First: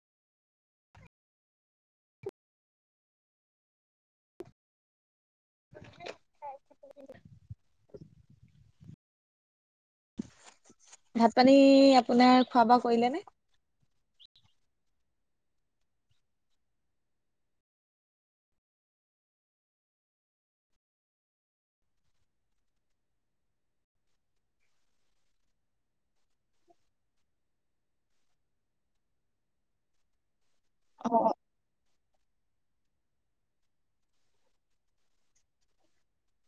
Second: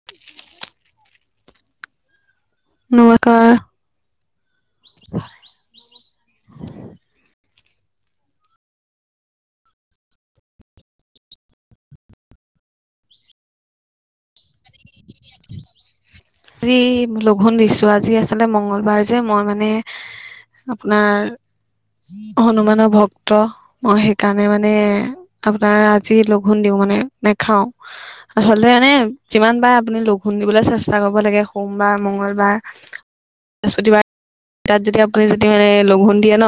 [unintelligible] নৈ কাৰ। [inaudible] ভাত -পানী আপোনাৰ, খোৱা-বোৱা কৰিলে নে? [inaudible] আজি লঘোণ দিছোঁ, আজি আচলতে মঙলবাৰ যে মই মানে আপোনাৰ, হনুমানৰ ভক্ত। মই সেইকাৰণে মানে, আপোনাৰ আজি লঘোণ দিওঁ মানে নেখাও। আচলতে মানে যিমান পাৰে আপুনি লঘোণ দিবলৈ চেষ্টা কৰিব। অ লাগে, সোমবাৰ, মংগলবাৰ, বৃস্পতিবাৰ তাত যদি আপুনি যদি মানে লঘোণ দিয়ে ন।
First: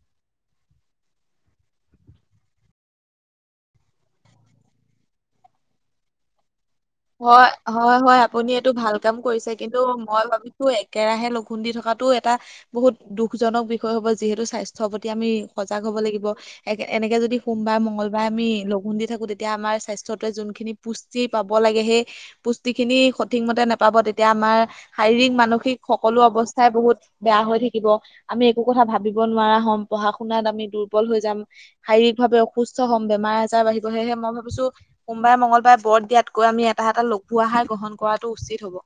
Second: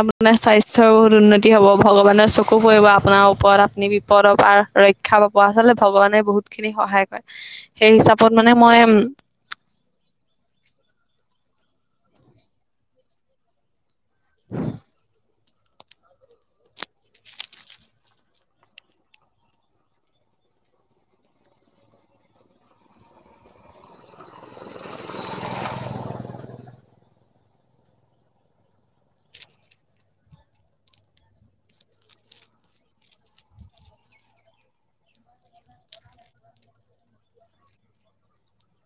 আপোনাৰ স্বাস্থ্যৰ বহুত উন্নতি হ'ব, ভগৱানে চকু পৰিব আপোনাৰ ওপৰত আপুনি বিপদৰ পৰা ৰক্ষা পাব, আচলতে ভগৱানে বহুত খিনি সহায় কৰে সেই হিচাপত মানে টো ভাল মই কাম কৰিছে, কিন্তু মই ভাবিছোঁ একেৰাহে লঘুণ দি থকাটো এটা বহুত দুখ জনক। বিষয় হ'ব, যিহেতু স্বাস্থ্যৰ প্ৰতি আমি সজাগ হ'ব লাগিব। এনেকে যদি আমি সোমবাৰ, মঙ্গলবাৰ আমি লঘোণ দি থাকো, তেতিয়া আমাৰ স্বাস্থ্যটোৱে যোনখিনি পুষ্টি পাব। লাগে, সেই পুষ্টি খিনি সঠিক মতে নেপাব। তেতিয়া আমাৰ শাৰীৰিক-মানসিক সকলো অৱস্থাই বহুত বেয়া হৈ থাকিব। আমি একো কথা ভাবিব নোৱাৰা হ'ম। পঢ়া-শুনাত আমি দুৰ্বল হৈ যাম। শাৰীৰিক ভাৱে অসুস্থ হ'ম। বেমাৰ-আজাৰ বাঢ়িব, সেয়েহে মই ভাবিছোঁ সোমবাৰে, মঙলবাৰে বৰত দিয়াত কৈ আমি এটা এটা লঘু আহাৰ গ্ৰহণ কৰাটো উচিত হ'ব।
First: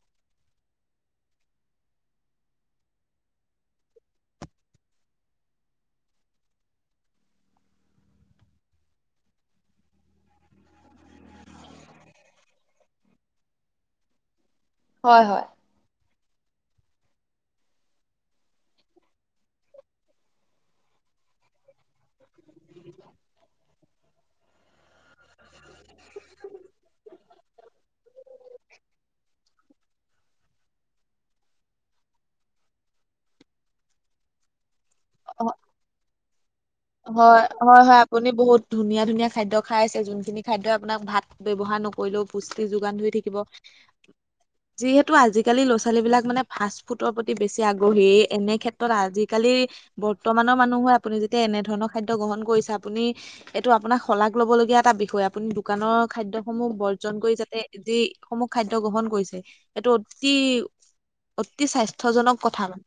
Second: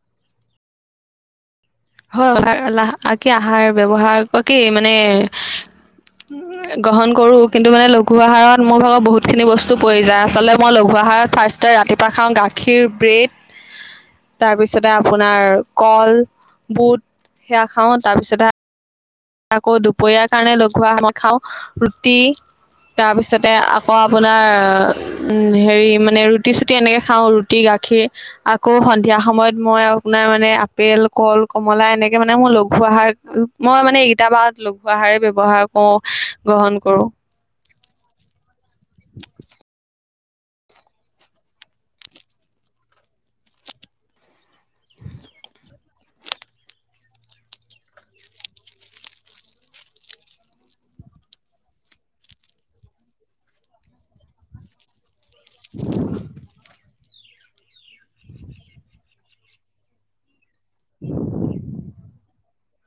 হয়, আহাৰ কি আহাৰ ব্যৱহাৰ কি মানে গ্ৰহণ কৰো, কিন্তু মানে লঘু আহাৰত মোৰ ভাগত বহুতখিনি বস্তু পৰি যায়। আচলতে মই লঘু আহাৰত ফাৰ্ষ্টত ৰাতি এটা খাওঁ গাখীৰ, ব্ৰেড [inaudible] তাৰপিছতে হয় হয়। আপোনাৰ কল, বুট সেয়া খাওঁ। তাৰ পিছতে আকৌ দুপৰীয়াৰ কাৰণে লঘু আহাৰ মই খাওঁ ৰুটি। তাৰপিছতে আকৌ আপোনাৰ হেৰি মানে ৰুটি চুটি এনেকৈ খাওঁ। ৰুটি গাখীৰ। আকৌ সন্ধিয়া সময়ত মই আপোনাৰ মানে আপেল, কল, কমলা এনেকে মানে মোৰ লঘু আহাৰ মই মানে এইকেইটা মাহত লঘু আহাৰেই ব্যৱহাৰ কৰো গ্ৰহন কৰো। হয়, হয়, হয় আপুনি বহুত ধুনীয়া ধুনীয়া খাদ্য খাই আছে যোনখিনি খাদ্যই আপোনাক ভাত ব্যৱহাৰ নকৰিলেও পুষ্টি যোগান ধৰি থাকিব। যিহেতু আজিকালি ল'ৰা ছোৱালীবিলাক মানে ফাষ্ট ফুডৰ প্ৰতি বেছি আগ্ৰহী এনে ক্ষেত্ৰত আজিকালি বৰ্তমানৰ মানুহ হয় আপুনি যেতিয়া এনে ধৰণৰ খাদ্য গ্ৰহণ কৰিছে আপুনি এইটো আপোনাক শলাগ ল'ব লগীয়া এটা বিষয়। আপুনি দোকানৰ খাদ্যসমূহ ব বৰ্জন কৰি যাতে যি সমূহ খাদ্য গ্ৰহণ কৰিছে সেইটো অতি অতি স্বাস্থ্যজনক কথা মানে।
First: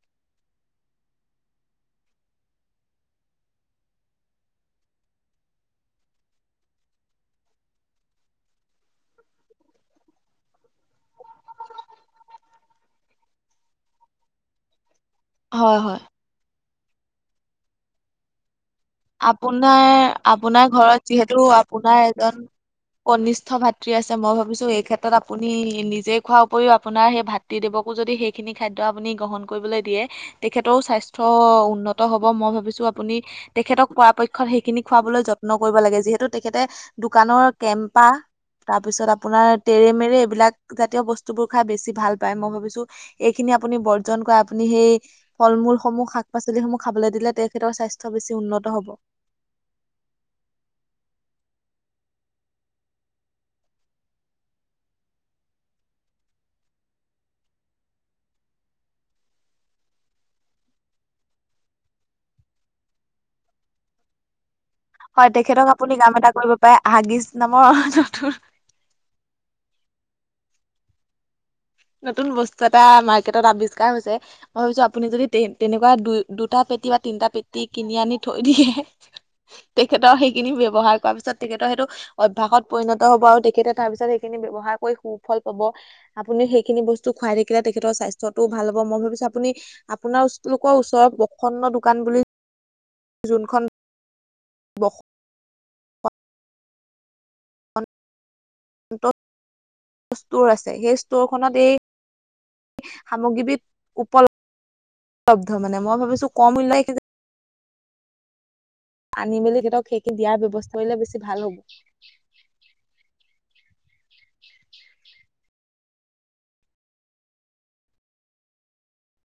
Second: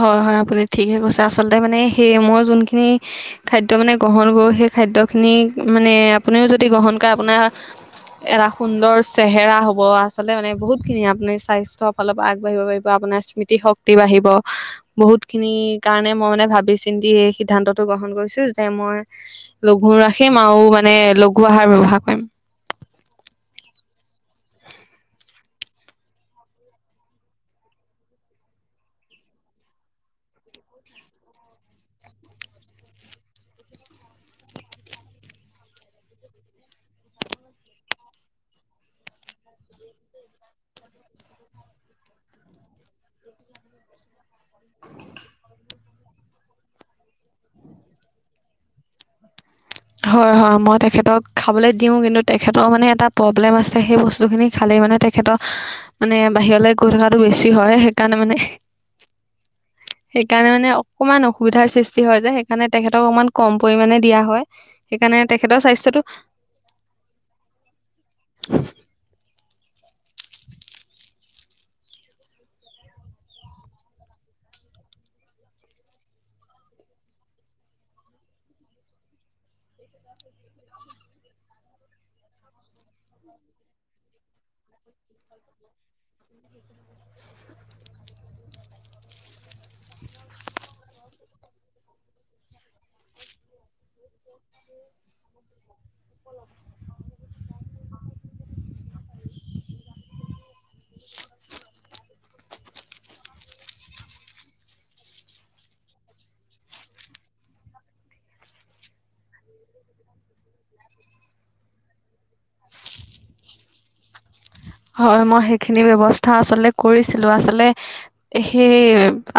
হয়, হয় আপুনি ঠিকে কৈছে। আচলতে মানে সেই মই যোনখিনি খাদ্য মানে গ্ৰহণ কৰো সেই খাদ্যখিনি মানে আপুনিও যদি গ্ৰহণ কৰে আপোনাৰ এঢ়া সুন্দৰ চেহেৰা হ'ব আচলতে মানে বহুতখিনি আপুনি স্বাস্থ্য অলপ আগবাঢ়িব পাৰিব আপোনাৰ স্মৃতি শক্তি তি বাঢ়িব বহুতখিনি হয় হয় কাৰণে মই মানে ভাবি চিন্তি সিদ্ধান্তটো গ্ৰহণ কৰিছো যে মই লঘু আপোনাৰ ৰাখিম আৰু আপোনাৰ মানে ঘৰত লঘু যিহেতু আহাৰ আপোনাৰ ব্যৱহাৰ কৰিম এজন কনিষ্ঠ ভাতৃ আছে মই ভাবিছো এই ক্ষেত্ৰত আপুনি নিজে খোৱাৰ উপৰিও আপোনাৰ সেই ভাত তি দেৱকো যদি সেইখিনি খাদ্য আপুনি গ্ৰহণ কৰিবলৈ দিয়ে। তেখেতৰ স্বাস্থ্য উন্নত হ'ব মই ভাবিছো আপুনি তেখেতক পৰাপক্ষত সেইখিনি খুৱাবলৈ যত্ন কৰিব লাগে। যিহেতু তেখেতে দোকানৰ কেম্পা তাৰ পিছত আপোনাৰ তেৰেমেৰে এইবিলাক জাতীয় বস্তুবোৰ খাই বেছি ভাল পায়। মই ভাবিছো এইখিনি আপুনি বৰ্জন কৰে আপুনি সেই ফল মূল সমূহ শাক পাচলিসমূহ খাবলৈ দিলে তেখেতৰ স্বাস্থ্য বেছি উন্নত হ'ব। হয়, হয় মই তেখেতক খাবলৈ দিওঁ। কিন্তু তেখেতৰ মানে এটা প্ৰব্লেম আছে সেই বস্তুখিনি খালে মানে তেখে তেখেত মানে বাহিৰলৈ গৈ থকাটো বেছি হয়। সেইকাৰণে মানে [inaudible] সেইকাৰণে মানে অকনমান অসুবিধাৰ সৃষ্টি হয় যে সেইকাৰণে তেখেতক অকমান কম পৰিমানে দিয়া হয়। সেইকাৰণে হয়, তেখেতৰ তেখেতক আপুনি স্বাস্থ্যটো কাম এটা কৰিব পাৰে হাগিছ নামৰ [unintelligible] নতুন বস্তু এটা মাৰ্কেটত আৱিষ্কাৰ হৈছে। মই ভাবিছো আপুনি যদি তে-তেনেকুৱা দু-দুটা পেটি বা তিনটা পেটি কিনি আনি থৈ দিয়ে। তেখেতৰ সেইখিনি ব্যৱহাৰ কৰাৰ পিছত তেখেতৰ সেইটো অভ্যাসত পৰিণত হ'ব আৰু তেখেতে তাৰপিছত সেইখিনি ব্যৱহাৰ কৰি সুফল পাব। আপুনি সেই খিনি বস্তু খুৱাই থাকিলে তেখেতৰ স্বাস্থ্যটো ভাল হ'ব। মই ভাবিছো আপুনি আপোনাৰলোকৰ ওচৰত প্ৰসন্ন দোকান বুলি যোনখন [inaudible] ষ্ট'ৰ আছে সেই ষ্ট'ৰখনত এই সামগ্ৰীবিধ উপলব্ধ মানে। মই ভাবিছো কম মূল্য আনি মেলি তেখেতক সেইখিনি দিয়াৰ ব্যৱস্থা কৰিলে বেছি ভাল হ'ব। হয়, মই সেইখিনি ব্যৱস্থা আচলতে কৰিছিলো। আচলতে সেই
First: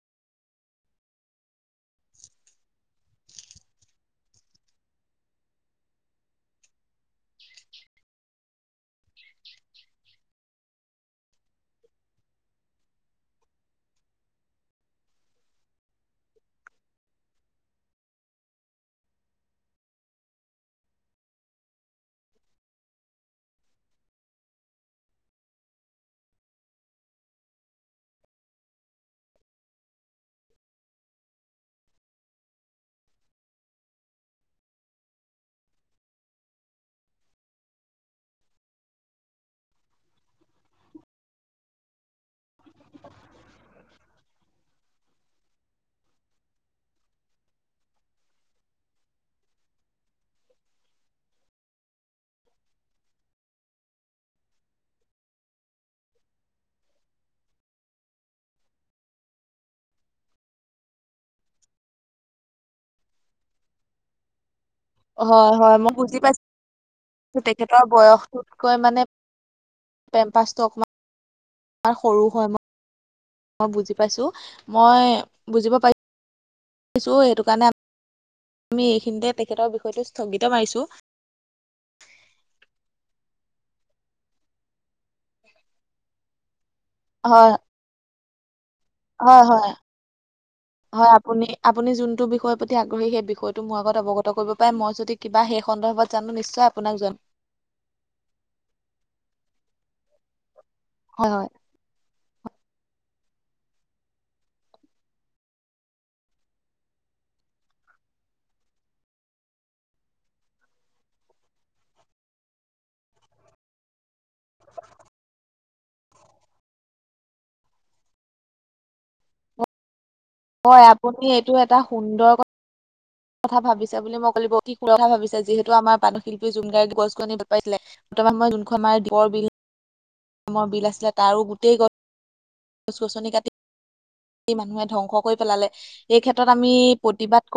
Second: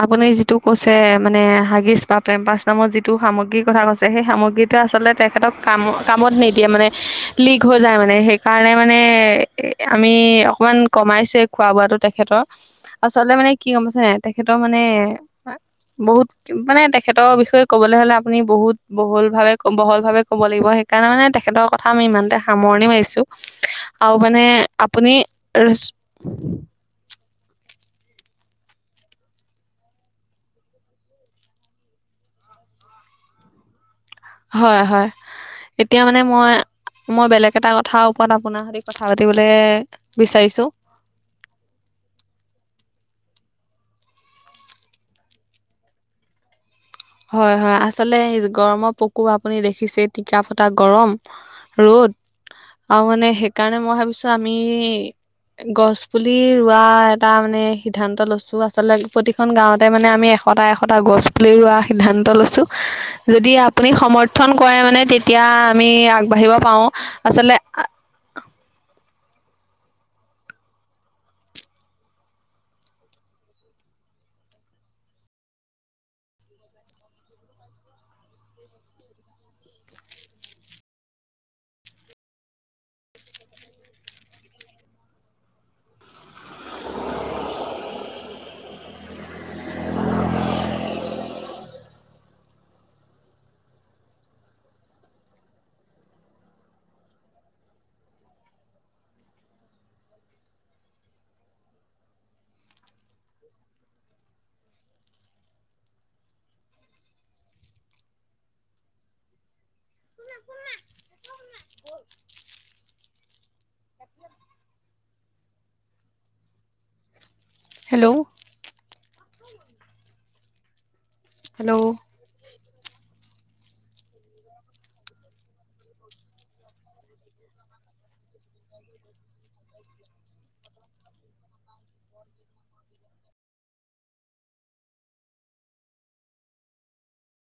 আপুনি যিটো কৈছে মানে হাগিছ বা পেম্পাচ নামত যিটো সামগ্ৰীৰ কথা কৈছে সেই সামগ্ৰীটোৱে আচলতে তেখেতক কাম কামত নিদিয়ে মানে লিক হৈ যায় মানে সেইকাৰণে মানে আমি অকমান কমাইছে খোৱা বোৱাটো তেখেতক। আচলতে মানে কি গম পাইছে নে নাই তেখেতৰ মানে বহুত মানে তেখেতৰ বিষয়ে ক'বলৈ হলে আপুনি বহুত বহুল ভাৱে বহল ভাৱে ক'ব লাগিব। সেইকাৰণে মানে, তেখেতৰ কথা আমি ইমানতে সামৰণি মাৰিছোঁ আৰু মানে আপুনি [unintelligible] হয়, হয়, এতিয়া মানে মই মই বেলেগ এটা কথাৰ ওপৰত আপোনাৰ সৈতে কথা পাতিবলে বিচাৰিছো। হয়, হয়, আচলতে গৰমৰ আপুনি দেখিছে টিকা ফটা গৰম। ৰ'দ আৰু মানে সেইকাৰণে মই ভাবিছো আমি গছ পুলি ৰোৱা এটা মানে, সিদ্ধান্ত লৈছো আচলতে প্ৰতি খন গাঁৱতে মানে আমি এটা এশটা গছ পুলি ৰুৱা সিদ্ধান্ত লৈছোঁ যদি আপুনি সমৰ্থন কৰেই মানে তেতিয়া হয় হয় আমি মই বুজি আগবাঢ়িব পাৰো আচলতে কৈ মানে অকমান সৰু হয় ম মই বুজি পাইছো, মই বুজিব পাইছো ছো সেইটো কাৰণে আমি এইখিনিতে তেখেতৰ বিষয়টো স্থগিত মাৰিছো হয়। হয়, হয়। হয়, আপুনি আপুনি যোনটো বিষয়ৰ প্ৰতি আগ্ৰহী সেই বিষয়টো মোৰ আগত অৱগত কৰিব পাৰে মই যদি কিবা সেই সন্দৰ্ভত জানো নিশ্চয় আপোনাক জন হয়, হয়। শুনা, শুনা [unintelligible] হেল্ল' হয়, আপুনি এইটো এটা হেল্ল' সুন্দৰ কথা কথা ভাবিছে, বুলি মই কল অতি সুৰ কথা ভাবিছে যিহেতু আমাৰ প্ৰানৰ শিল্পী জুবিন গাৰ্গ গছ গ আনি ভাল পাইছিলে। বৰ্তমান মই যোনখন আমাৰ বৰবিল ৰ বিল আছিলে তাৰো গোটেই গছ গছ গছনি কাটি মানুহে ধ্বংস কৰি পেলালে, এই ক্ষেত্ৰত আমি প্ৰতিবাদ